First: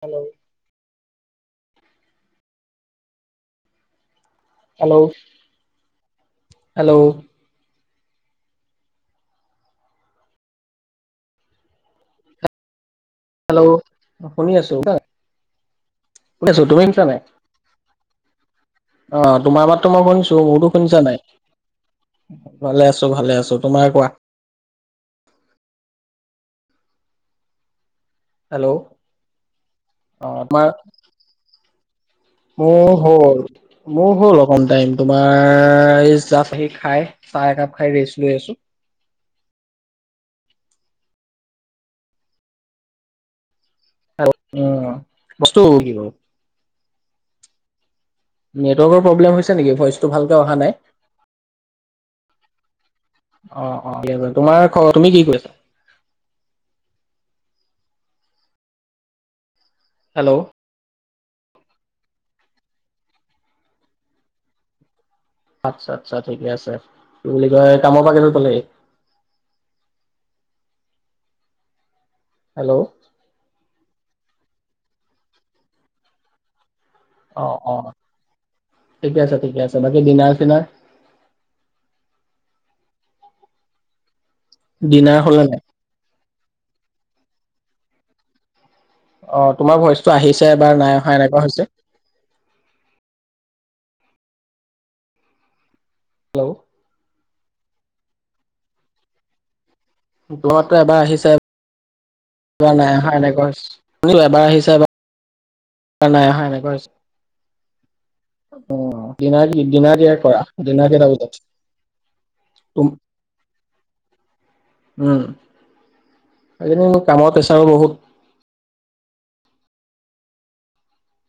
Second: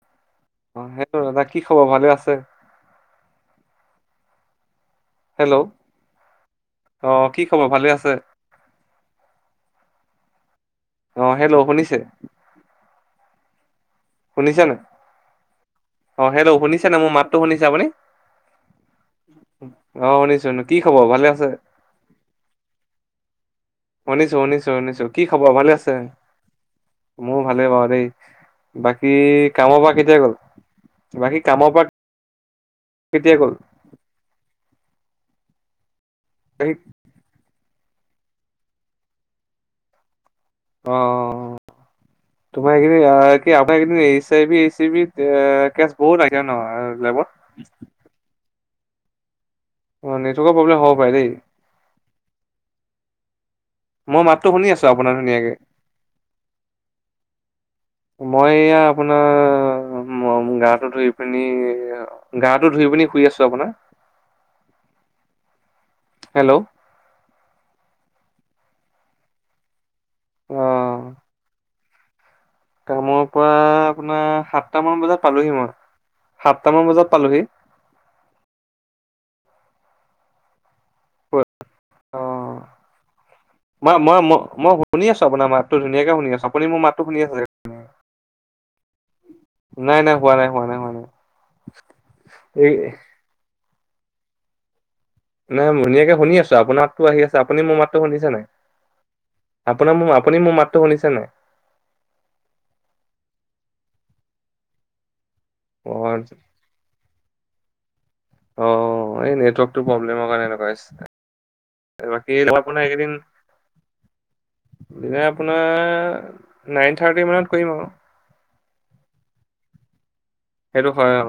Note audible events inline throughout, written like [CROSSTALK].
Hello. অ', hello দাদা কি খবৰ ভালে আছে? হেল্ল' হেল্ল', হেল্ল' অ', কি খবৰ ভালে আছে? অ', হেল্ল' শুনিছে? হেল্ল' শুনি শুনিছে আছো। নে? অ', শুনি হেল্ল' শুনিছে নে মোৰ মাতটো শুনিছে আপুনি? আহ তোমাৰ মাততো মই অ শুনিছো, মোৰতো কি শুনিছা খবৰ নাই? ভালে আছে? ভালে আছো ভালে আছো, তোমাৰ? কোৱা শুনিছো শুনিছো শুনিছো। কি খবৰ ভালে আছে? মোৰ ভালে বাৰু দেই। হেল্ল' অ বাকী কামৰ পৰা কেতিয়া গ'ল? তোমাৰ বাকী কামৰ পৰা মোৰ কেতিয়া হ'ল গ'ল? মোৰ হ'ল অকন টাইম, তোমাৰ জাষ্ট আহি বাকী খাই চাহ একাপ খাই ৰেষ্ট লৈ আছো। অ', তোমাৰ কি এইকেইদিন এইচ আই ভি উম এইচি ভি বস্তু কি কেছ হ'ল? বহুত আহিছে ন', লেবত। নেটৰ্ৱকৰ প্ৰবলেম হৈছে নেকি, অ ভইটো ভালকে নেটৱৰ্কৰ অহা নাই। প্ৰব্লেম হ'ব পাৰে দেই। অ অ মই মাতটো তোমাৰ শুনি আছো খবৰ, তুমি আপোনাৰ কি কৰিছা ধুনীয়াকে। মই এয়া আপোনাৰ হেল্ল' গাটো ধুই আপনি গাটো ধুই পিনি শুই আছো আপোনাৰ। আচ্ছা আচ্ছা ঠিকে হেল্ল' আছে, কি বুলি কয় কামৰ পৰা কেইটাত পালেহি? আহ। হেল্ল' কামৰ পৰা আপোনাৰ সাতটা মান বজাত পালোহি মই সাত অ অ ঠিকে আছে ঠিকে আছে বাকী দিনাৰ চিনাৰ অ মই মই ম মই শুনি ডিনাৰ আছো হ'লে আপোনাৰ নাই মাততো ধুনীয়াকে শুনি আছো আপুনি মোৰ মাততো শুনি আছো অ তোমাৰ নাই ভইচটো নাই হোৱা আহিছে হোৱা বা হোৱা নাই অহা এনেকুৱা হৈছে এই নাই ধুনীয়াকে শুনি আছো হেল্ল' আপোনাৰাতটো আহি আছে আপুনি মোৰ মাতটো শুনিছে নাই আপোনাৰ ম আপুনি মোৰ মাতটো শুনিছে নে? ক নাই অহা, এনেকুৱা হৈছে এবাৰ আহিছে এবাৰ অ নাই অহা এনেকুৱা হৈছে। অ', এই ডিনাৰ কি নেটৱৰ্কটো ডিনাৰ কেতিয়া প্ৰব্লেমৰ কৰা কাৰণে এনেকুৱা ডিনাৰ কেইটা বজাত হৈছে। বাকী মই তুম আপোনাৰ এইকেইদিন উম দিনে আপোনাৰ আজিকালি মোৰ নাইন কামৰ থাৰ্টি মানত প্ৰেছাৰো কৰিম আৰু বহুত সেইটো হয় অ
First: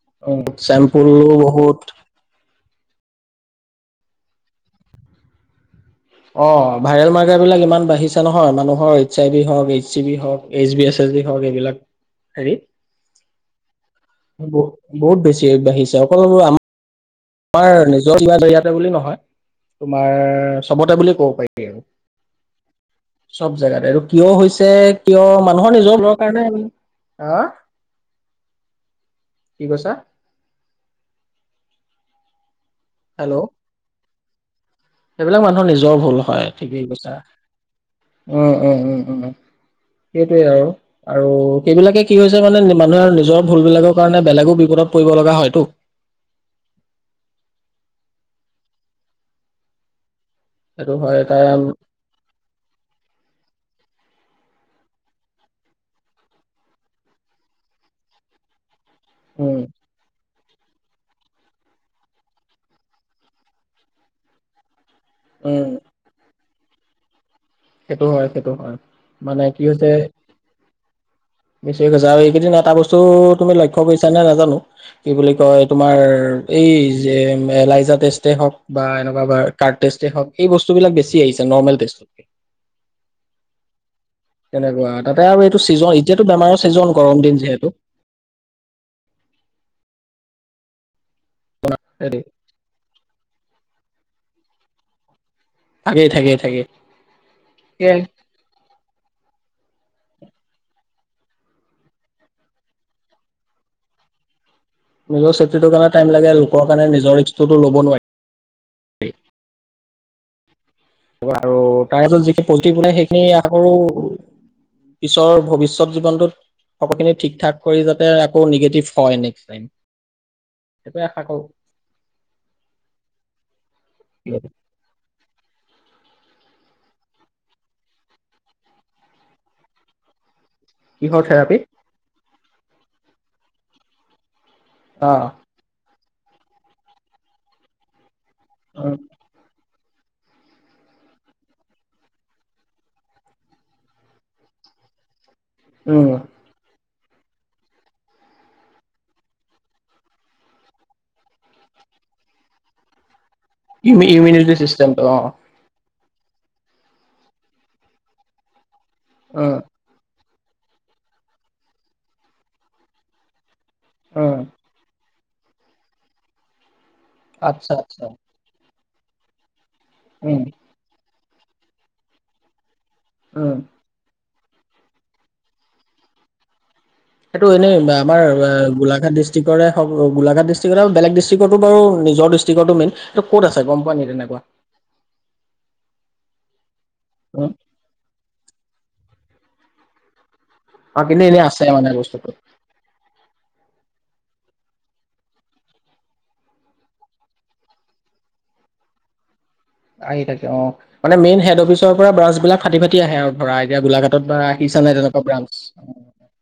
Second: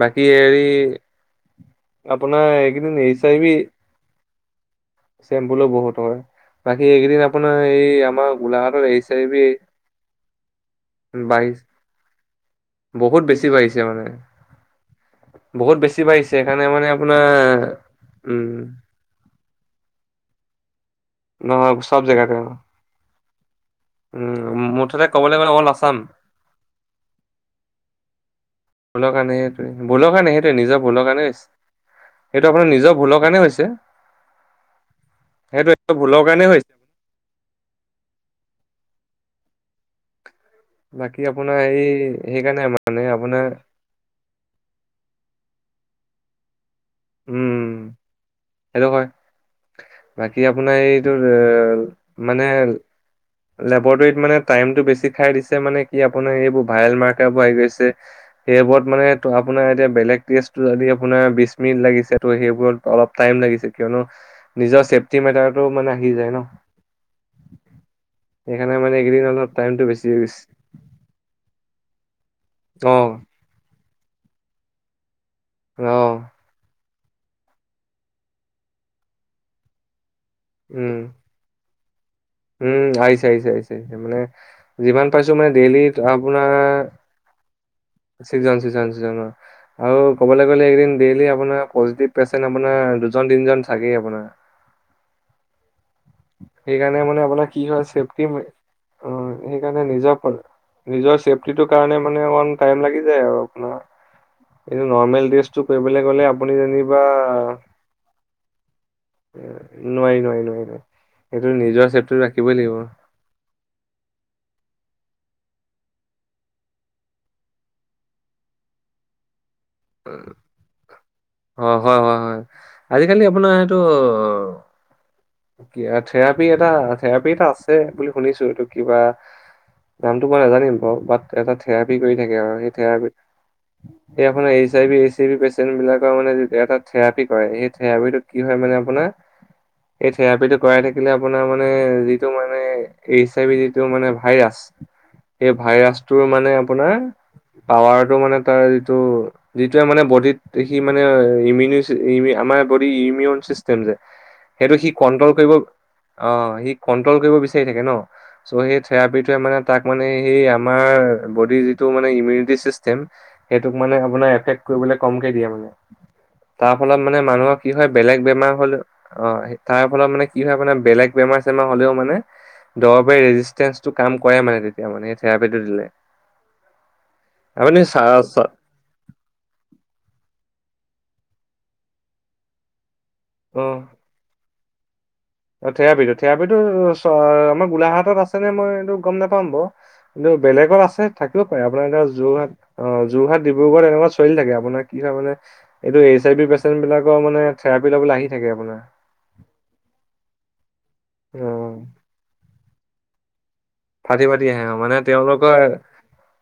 বাকী উম, হৰি চেম্পুলো বহুত আপোনাৰ এইকেইদিন নি চাৰিবি চেম্বুলো বহুত হয়। অ বাকী ভাইৰেল এইকেইদিন মাৰ্গাৰ আপোনাৰ বিলাক এই ইমান বাঢ়িছে আমাৰ নহয় গোলাঘাটত মানুহৰ এৰি এইচ চাৰি আই বি হওক এইচ চি বি হওক এইচ বি এছ হওক বাঢ়িছে এইবিলাক বহুত বেছি বাঢ়িছে মানে হেৰিত ব বহুত বেছি বহুত বেছি বাঢ়িছে অকলবোৰ আমাৰ সেইকাৰণে মানে আপোনাৰ তোমাৰ নিজৰ লৰা উম বৰিয়াতে বুলি নহয় তোমাৰ চবতে বুলি ক'ব পাৰি নহয় চব জাগাতে চব জেগাতে আৰু কিয় হৈছে কিয় ক'বলৈ গ'লে অল মানুহৰ আছাম নিজৰৰ কাৰণে আ হ ভুলৰ কাৰণে সেইটোৱে কৈছা ভুলৰ কাৰণে সেইটোৱে নিজৰ ভুলৰ কাৰণে সেইটো আপোনাৰ নিজৰ ভুলৰ হেল্ল' কাৰণে হৈছে সেইবিলাক মানুহৰ সেইটো নিজৰ ভুল ভুলৰ কাৰণে হয় হৈছে ঠিকেই কৈছা উম উম উম উম স সয়েই বাকী আৰু আপোনাৰ এই সেইবিলাকে কি হৈছে সেইকাৰণে মানে মানুহে নিজৰ আপোনাৰ ভুল বিলাকৰ কাৰণে বেলেগো বিপদত পৰিব লগা হয় কুটো উম হেল্ল' হয় বাকী আপোনাৰ সেইটো এইটো হয় তাৰ মানে লেবৰেটৰীত মানে টাইমতটো বেছি খাই দিছে মানে কি আপোনাৰ এইবোৰ ভাইল মাৰ্কবোৰ আহি গৈছে সেইবোৰত মানে ত উম আপোনাৰ এতিয়া বেলেগ যদি আপোনাৰ বিশ মিনিট লাগিছে ত' সেইবোৰত অলপ টাইম লাগিছে কিয়নো নিজৰ টিম উম এটাৰটো মানে আহি যায় ন সেইটো হয় সেইটো সেইকাৰণে হয় এইকেইদিন মানে অলপ কি টাইমটো হৈছে বেছি হৈ গৈছে বেছিক কৈছ আৰু এইকেইদিন এটা অ বস্তু তুমি লক্ষ্য কৰিছা নে নাজানো কি বুলি কয় অ তোমাৰ এই যে এলাইজা টেষ্টে হওক বা এনেকুৱা কাৰ্ট টেষ্টে হওক এই উম বস্তুবিলাক বেছি আহিছে নৰ্মেল টেষ্ট উম আহিছে আহিছে আহছে মানে তেনেকুৱা যিমান তাতে পাইছো আৰু মানে এইটো ছিজন ডেইলিত এতিয়াতো আপোনাৰ বেমাৰৰ ছিজন গৰম দিন যিহেতু চিকজন শিজন চিজন আৰু ক'বলৈ গ'লে একদিন ডেইলি আপোনাৰ পজিটিভ হেৰি পেচেণ্ট আপোনাৰ দুজন তিনিজন থাকেই আপোনাৰ থাকেই থাকেই থাকেই সেইকাৰণে মানে আপোনাৰ কি হয় সেয়াই চেফটি অ সেইকাৰণে নিজৰ নিজৰ চেফটিটোৰ কাৰণে মানে অকমান টাইম লাগি যায় আৰু আপোনাৰ এই নৰ্মেল নিজৰ ড্ৰেছটো চেফটিটোৰ কাৰণে কৰিবলে টাইম লাগে গলে আপুনি লোকৰ কাৰণে যেনিবা নিজৰ ৰিক্সটোতো ল'ব নোৱাৰি নোৱাই নোৱাই নোৱাই নোৱাই আৰু তাৰত যি পলট্ৰি বনাই সেইখিনি আকৌ পিছৰ ভৱিষ্যত জীৱনটোত সকলখিনি ঠিক ঠাক কৰি যাতে আকৌ নিগেটিভ হয় নেক্স টাইম উম সেইটোৱে আশা কৰো অ হয় হয় হয় আজিকালি আপোনাৰ এইটো থেৰাপি এটা থেৰাপি এটা আছে বুলি শুনিছো এইটো কিবা নামটো নাজানিম বাৰ ব এটা থেৰাপি কৰি থাকে আৰু সেই থেৰা স এ আই বি এ অ চি বি পেচেণ্ট বিলাকৰ মানে এটা থেৰাপি কৰে সেই থেৰাপিটোত কি হয় মানে আপোনাৰ এই থেৰাপি কৰাই থে আপোনাৰ মানে যিটো মানে যি ভ এইেই উম ভাইৰাছটোৰ মানে আপোনাৰ পাৱাৰটো মানে তাৰ যিটো যিটোৱে মানে বডিত সি মানে ইমিউনি আমাৰ বডি ইমিউন ইমি ইমিউনিটি সেইটো সি চিষ্টেমটো অ ক্ৰল কৰিব অ সি কণ্ট্ৰল কৰিব বিচাৰি থাকে ন চ' সেই থেৰাপি টোৱে মানে উম তাক মানে এই আমাৰ বডিৰ যিটো মানে ইমিউনিটি চিষ্টেম সেইটোক মানে আপোনাৰ উম কৰিব কমকে দিয়ে মানে তাৰ ফলত মানে মানুহৰ আচ্ছা কি হয় আচ্ছা বেলেগ বেমাৰ হলে অ তাৰ ফলত মানে উম কি হয় আে বেলেগ বেমাৰ চেমাৰ হলেও মানে দৰ উম কৰে মানে তেতিয়া মানে থেৰাপিটো দিলে এইেইটো এনেই আপুনি চা আমাৰ চা গোলাঘাট ডিষ্ট্ৰিক্ গোলাঘাট ডিষ্ট্ৰিকট বেলেগ ডিষ্ট্ৰিকতো বাৰু নিজৰ ডিষ্ট্ৰিকতো মেইন এইটো ক'ত আছে গম পোৱা নে তেনেকুৱা অ থেয়াবি টো থঠোবটো উম, আমাৰ গোলাঘাটত আছেনেে মই এইটো গম নাপাম ব কি বেলেগত অ আছে কিন্তু এনেই থাকিব আছে পাৰে মানে আপোনাৰ এতিয়া বস্তুটো যোৰহাট অ যোৰহাট ডিব্ৰুগড় এনেকুৱা চলি থাকে আপোনাৰ কি হয় মানে এইটো এইচ আই বি পেচন্ট বিলাকৰ মানে থেৰাপি লবলৈ আহি থাকে আপোনাৰ উ আহি থাকে অ মানে মেইন হেড অফিচৰ পৰা ব্ৰাছ বিলাক ফাটি ফাটি আহে আৰু ধৰা এতিয়া গোলাঘাটত ফাটি বা পতিি আহে অ আহিছে নাই মানে তেনেকুৱা ব্ৰাঞ্চ তেওঁলোকৰ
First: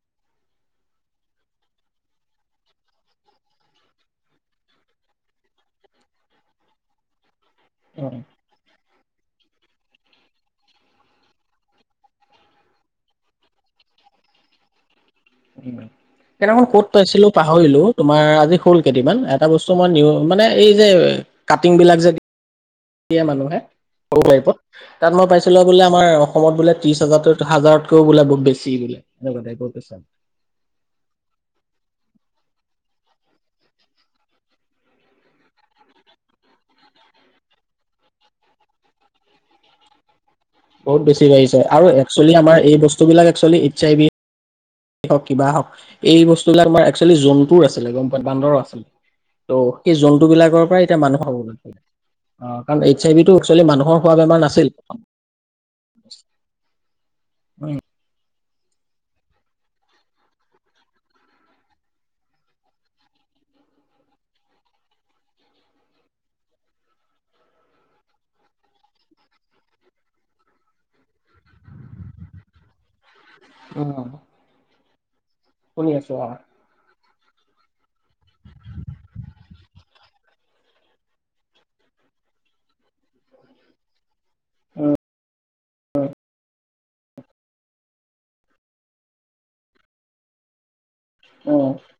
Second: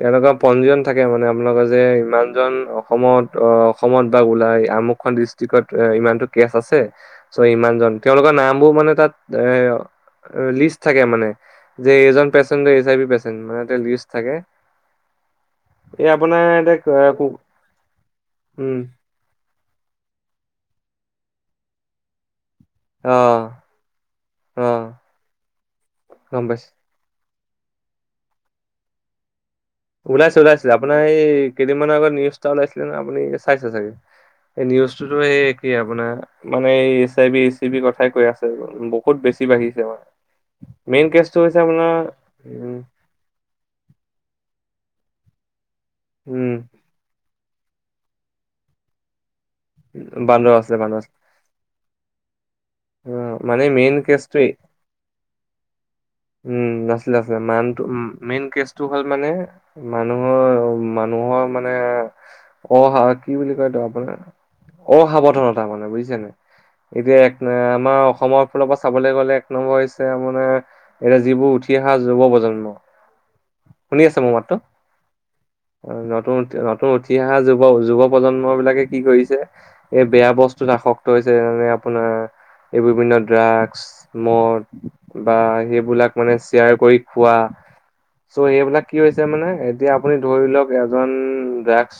তেওঁলোকৰ পঞ্জীয়ন থাকে মানে লগে যে ইমানজন অসমত অসমত বা ওলাই আমুকখন ডিষ্ট্ৰিক্ত ইমান গছ আছে চ ইমান জন উম, তেওঁলোকৰ নাম বোৰ মানে তাত এ লিষ্ট থাকে মানে যে এজন patient H I B patient মানে লিষ্ট থাকে এই আপোনাৰ কেইদিখন ক'ত এতিয়া পাইছিলো পাহৰিলো তুমাৰ আজি উম হল কেইদিনান এটা বস্তু ই নি মানে এই যে কাটিং বিলাক যে অ মানুহে সৰুত অ তাত মই পাইছিলো বোলে আমাৰ গম অসমত পাইছো বোলে ত্ৰিশ হাজাৰ হাজাৰতকও বলে বহুত বেছি বলে ওলাইছে ওলাইছিলে আপোনাৰ এই কেইদিনমানৰ আগত নিউজটা ওলাইছিলে ন আপুনি চাইছে চাগে নিউজ টোতো সেই একেই আপোনাৰ মানে এই S I B A C B কথাই কৈ আছে বহুত বেছি বাঢ়িছে আ বহুত বেছি বাঢ়িছে আৰু একচুৱেলি আমাৰ উম এই বস্তুবিলাক একচুৱেলি এইচ আই ভি হওক কিবা হওক এই উম বস্তুবিলাক আমাৰ একচুৱেলি জন্তুৰ আছিলে গম পায় বান্দৰৰ আছিলে ত' সেই জন্তু বান্দৰ বিলাকৰ আছিলে পৰাই বান্দৰ এতিয়া মানুহ হব অ কাৰণ এইচ আই আছিলে ভ টো অ মানে একচুৱেলি মেইন মানুহৰ হোৱা বেমাৰ কেচটোৱে নাছিল উম নছিলে আছিলে মান উ মেইন ভাল মানে মানুহৰ মানুহৰ মানে অহা কি বুলি কো আপোনাৰ অসাৱধানতা মানে বুজিছে নে এতিয়া এক আমাৰ অসমৰ ফালৰ পৰা চাবলৈ গলে এক নম্বৰ হৈছে মানে এতিয়া যিবোৰ উঠি অহা যুৱ প্ৰজন্ম শুনি উম আছে মোৰ মাতো শুনি আছো নতুন অ নতুন উ উঠি অহা যুৱ যুৱ প্ৰজন্ম বিলাকে কি কৰিছে এই বেয়া বস্তুত আসক্ত হৈছে যেনে আপোনাৰ এই বিভিন্ন ড্ৰাগছ মদ বা সেই বিলাক মানে শ্বেয়াৰ কৰি খোৱা চ' সেইবিলাক কি হৈছে মানে এতিয়া আপুনি ধৰি লওক এজন ড্ৰাগছ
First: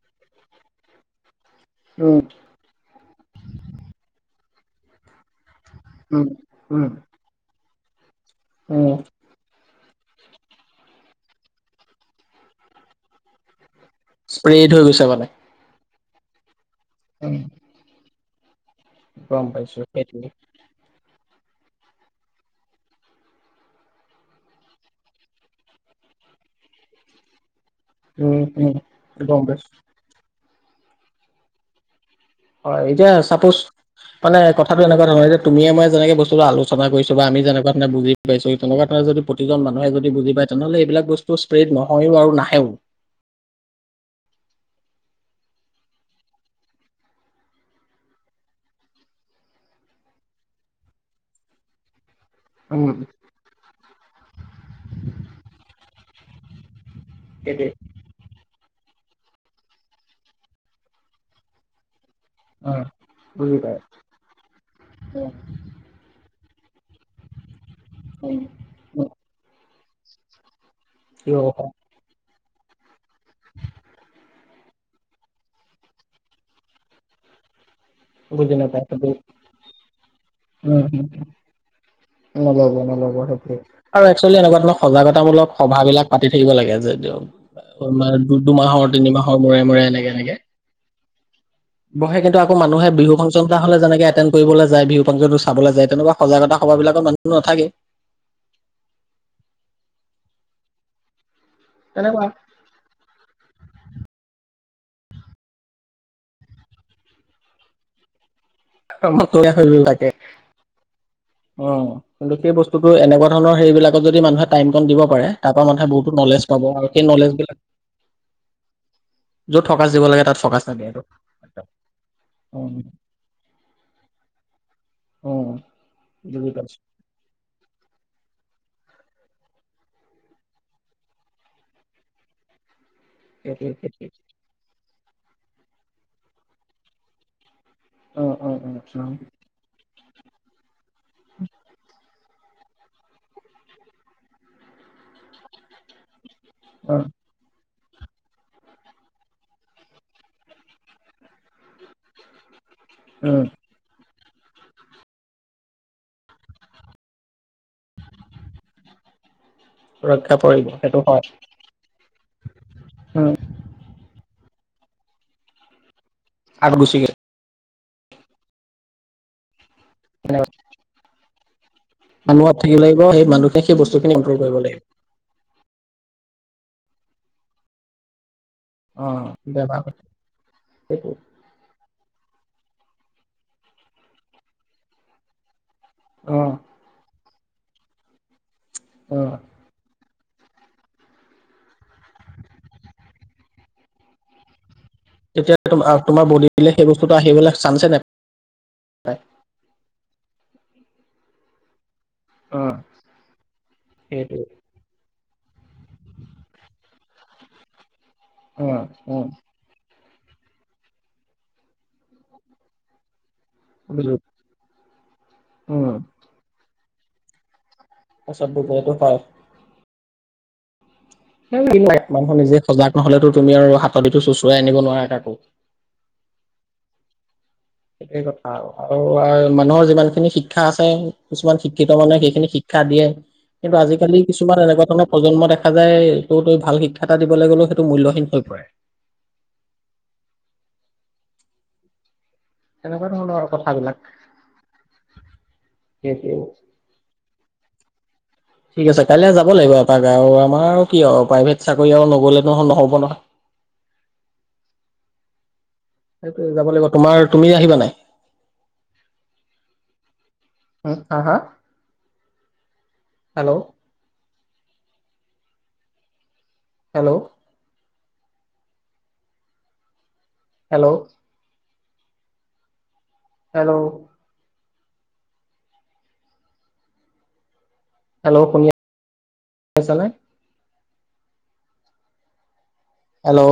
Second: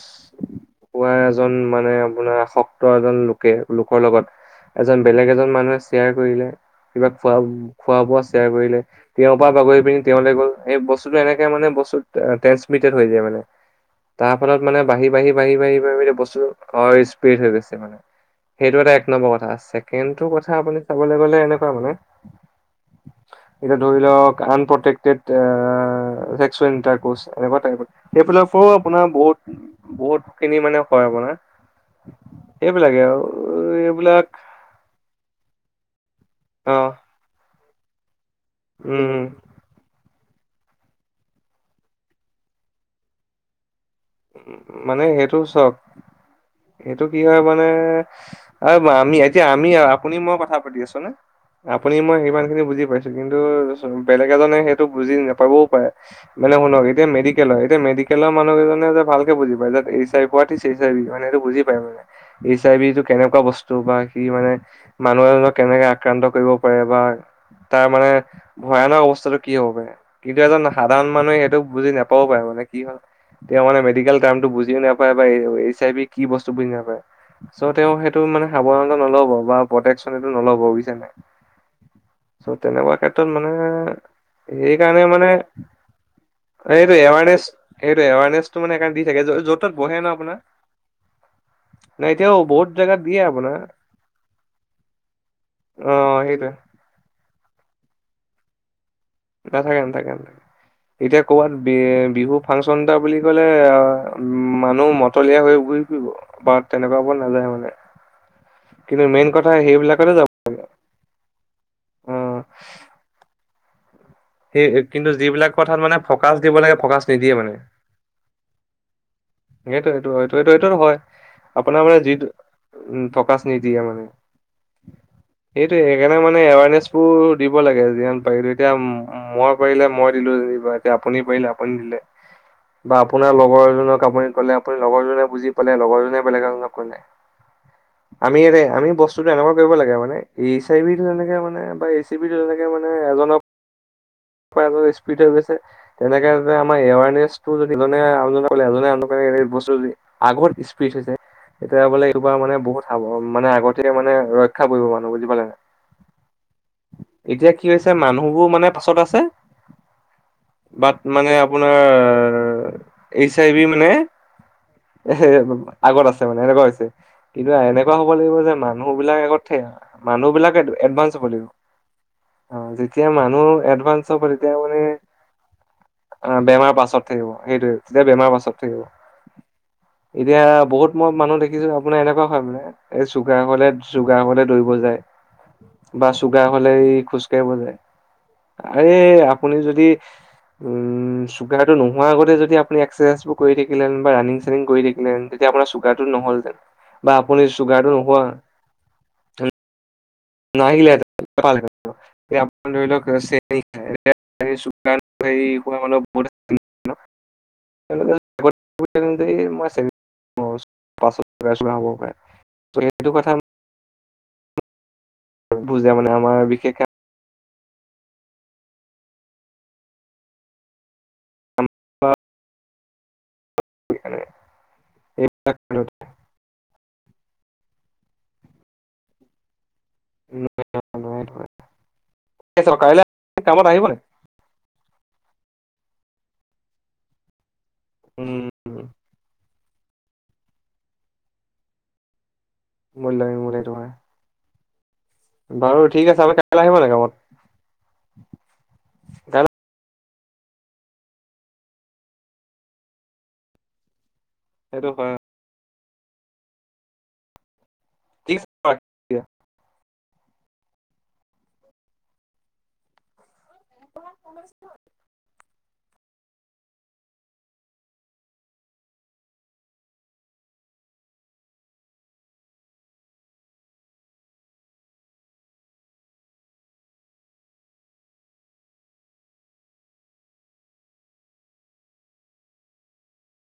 খোৱা এজন মানে উম উম আপোনাৰ আসক্ত এজন লোকে লোকৰ লগত এজন বেলেগ এজন মানুহে শ্বেয়াৰ উম কৰিলে উম কিবা খোৱা খোৱা বোৱা শ্বেয়াৰ কৰিলে উম তেওঁৰ পৰা বাগৰি পিনি তেওঁ গ'ল সেই বস্তুটো এনেকে মানে বস্তুত ট্ৰেঞ্চমিটেড হৈ যায় মানে তাৰ ফলত স্প্ৰেড মানে হৈ গৈছে বাঢ়ি বাঢ়ি বাঢ়ি বাঢ়ি বাঢ়ি বস্তুটো স্পীড হৈ গৈছে মানে সেইটো এটা এক নম্বৰ গম কথা পাইছো ছেকেণ্ডটো সেইটোৱে কথা আপুনি চাবলৈ গলে কেনেকুৱা মানে এতিয়া ধৰি লওক আনপটেকটেড ভেকচুৱেল এটা ক্ৰচ এৰিব পাৰিব নেকি উম উম সেইবিলাকৰো আপোনাৰ গম বহুত পাইছো বহুত খিনি মানে হয় আপোনাৰ হয় সেইবিলাকে এতিয়া আৰু চাপোজ এইবিলাক মানে কথাটো এনেকুৱা ধৰণৰ এতিয়া তুমিয়ে মই যেনেকে বস্তু আলোচনা অ' কৰিছো আমি যেনেকুৱ ধৰনে বুজি পাইছো তেনেকুৱা ধৰনে উম। যদি প্ৰতিজন মানুহে যদি বুজি তেনেহ'লে এইবিলাক বস্তু স্প্ৰেড নহয়ও আৰু নাহেও উ মানে সেইটো চাওঁক এইটো কি হয় মানে আৰু আমি এতিয়া আমি আপুনি মই কথা পাতি আছো হৈয়নে আপুনি মই হেই ইমান খিনি বুজি উম। পাইছে কিন্তু বেলেগ এজনে সেইটো বুজি নেপাবও পাৰে মানে শুনক এতি মেডিকেল হয় সেইটোৱে এতিয়া মেডিকেলৰ মানুহ কেইজনে যে ভালকে বুজি পায় যাতে এইচ আই ভি হোৱাত ইছ এইচ আই ভি মানে হেইটো বুজি পায় মানে এইচ আই উম ভি টো কেনেকুৱা বুজি বস্তু পায় বা সি মানে মানুহ এজনক কেনেকে আক্ৰান্ত কৰিব বা তাৰ মানে ভয়ানক অৱস্থাতটো কি হব কিন্তু এজন সাধাৰণ কি মানুহে সেইটো কথা বুজি নাপাবও পাৰে মানে কি হল তেওঁ মানে লিগেল টাৰ্ম টো বুজিও নাপায় বা এইচ আই ভি কি বস্তু বুজি নাপায় ত তেওঁ সেইটো মানে বুজি নাপায় সাৱধানতা সেইটো নলব বা প্ৰটেকচন হেইটো নলব উম বুজিছে নে নাই ত নল'ব তেনেকুৱা নল'ব ক্ষেত্ৰত মানে সেইটোৱে। আৰু একচুৱেলি এনেকুৱা সেই ধৰণৰ কাৰণে মানে সজাগতামূলক সভাবিলাক পাতি থাকিব লাগে এই এইটো যে এৱাৰনেছটো টো এইটো এৱাৰনেছটো মানে দুমাহৰ সণ দি থাকে তিনিমাহৰ য'ত মূৰে তত মূৰে বহে এনেকে ন এনেকে আপোনাৰ ন বহে কিন্তু এতিয়াও আকৌ বহুত মুে জেগাত বিহু দিয়ে ফাংচন এটা আপোনাৰ হ'লে যেনেক এটেন্ড কৰিবলৈ যায় বিহু ফাংচনটো চাবলৈ যায় অ তেনেকুৱা সেইটোৱে সজাগত বিলাকৰ মানুহ টো নাথাকেই নাথাকে নাথাকে এতিয়া ক'ৰবাত বি তেনেকুৱা বিহু ফাংচন এটা বুলি ক'লে উ মানুহ মতলীয়া হৈ ঘূৰি ফুৰিব বা তেনেকুৱাবোৰত নাযায় মানে কিন্তু অ মেইন কথা মতলীয়া হয় তাকে সেইবিলাকতে যাব অ কিন্তু সেই বস্তুতো এনেকুৱা ধৰণৰ হেৰিবিলাক যদি মানুহে সেই টাইম ক দিব কিন্তু পাৰে যিবিলাক তাৰ পৰা কথাত মানুহে মানে বহুতো ফকাচ নলেজ দিব পাব লাগে আৰু ফকাচ সেই নিদিয়ে মানে নলেজবিলাক য'ত সেইটো ফকাচ দিব এইটো লাগে এইটো তাত এইটো ফকাচ এইটোতো নিদিয়ে হয় আৰু সেইটো আপোনাৰ মানে যিটো উম ফকাচ নিদিয়ে মানে সেইটো সেইকাৰণে মানে বুজি পাইছো এৱাৰনেচ বোৰ দিব লাগে যিমান পাৰিলো এতিয়া মই পাৰিলে মই দিলো এতিয়া আপুনি পাৰিলে আপুনি দিলে বা আপোনাৰ সেইটোৱে লগৰজনক সেইটোৱে আপুনি কলে আপুনি লগৰজনে বুজি পালে লগৰজনে বেলেগ এজনক কলে উম আমি উম উম আমি উম বস্তুতটো এনেকুৱা কৰিব লাগে মানে এইচ আই বি তেনেকে মানে বা এ চ তেকে মানে এজনৰ এ স্পীড হৈ গৈছে তেনেকে আমাৰ উম এনেলে এনে বস্তু আগ স্পী হৈছে এতিয়া বোলে এইবাৰ মানে বহুত হ উম মানে আগতে মানে ৰক্ষা পৰিব মানুহ বুজি পালে ন এতিয়া কি হৈছে মানুহ মোৰবোৰ মানে পাছত আছে ৰক্ষা পৰিব সেইটো বাট হয় মানে আপোনাৰ উম এইচ আই বি মানে এ আগত আছে মানে এনেকুৱা আগ হৈছে গুচি কিন্তু এনে এনেকুৱা হ'ব লাগিব যে মানুহ বিলাক আগত মানুহ গ'ল বিলাক এডভানঞ্চ হব লাগিব মানুহত অ' থাকিব লাগিব যেতিয়া সেই মানুহ মানুহখিনে সেই এডভান্স বস্তুখিনি হ'ব অন্তৰ তেতিয়া কৰিব মানে লাগিব অ বেমাৰ পাছত থাকিব সেইটোয়ে তেতিয়া বেমাৰ পাছত অ বেমাৰ এতিয়া বহুত সেইটো মই মানুহ দেখিছো আপোনাৰ এনেকুৱা হয় মানে এই চুগাৰ হলে চুগাৰ হলে দৌৰিব যায় বা অ চুগাৰ হলে ই খোজ় তে বজায় আৰে উম। আপুনি যদি উম চুগাৰ টো নোহোৱাৰ আগতে যদি আপুনি এক্সাৰচাইজ বোৰ কৰি থাকিলে বা ৰানিং চানিং কৰি থাকিল ন তেতিয়া আপোনাৰ তোম চুগাৰটো তোমাৰ নহল হেতেন বডিলে বা আপুনি চুগাৰটো নোহোৱা হয় নাহিলে হেতেন তেতিয়া আপুনি উম, ধৰি লওক [UNINTELLIGIBLE] [UNINTELLIGIBLE] সেইটোৱে। উম, উম, পা চ হব পাৰে ত সেইটো কথা [UNINTELLIGIBLE] উম। বুজা মানে আমাৰ বিশেষক অছব ব বহতফাৰ মানুহ নিজে সজাগ নহলেতো তুমি আৰু হাততো চোঁচৰাই আনিব নোৱাৰা কাকো [INAUDIBLE] সেটোৱে কথা অ আৰু মানুহৰ যিমান খিনি শিক্ষা আছে কিছুমান শিক্ষিত মানুহে সেইখিনি শিক্ষা কাইলে দিয়ে কামত কিন্তু আহিব নাই? আজিকালি কিছুমান এনেকুৱা প্ৰজন্ম দেখা যায় এইটোত ও ভাল শিক্ষা এটা দিবলৈ গ'লেও সেইটো মূল্যহীন হৈ পৰে উম, এনেকুৱা মোৰ লাগে ধৰণৰ আৰু মোৰ লাগে তোমাৰ কথাবিলাক বাৰু ঠিক আছে সেইটোৱে। আপুনি কাইলৈ আহিব নে নাই কামত ঠিক আছে কাইলে কাইলৈ যাব লাগিব এপাক বাৰু আমাৰ আৰু কি আৰু প্ৰাইভেট চাকৰি আৰু নগলে নো নহয় নহ'ব নহয় সেইটো হয় সেইটোৱে যাব লাগিব তোমাৰ তুমি আহিবা নে নাই ঠছে [UNINTELLIGIBLE] উম হা হা hello কমছ [INAUDIBLE] hello hello hello hello শুনিছা নে? হেল্ল'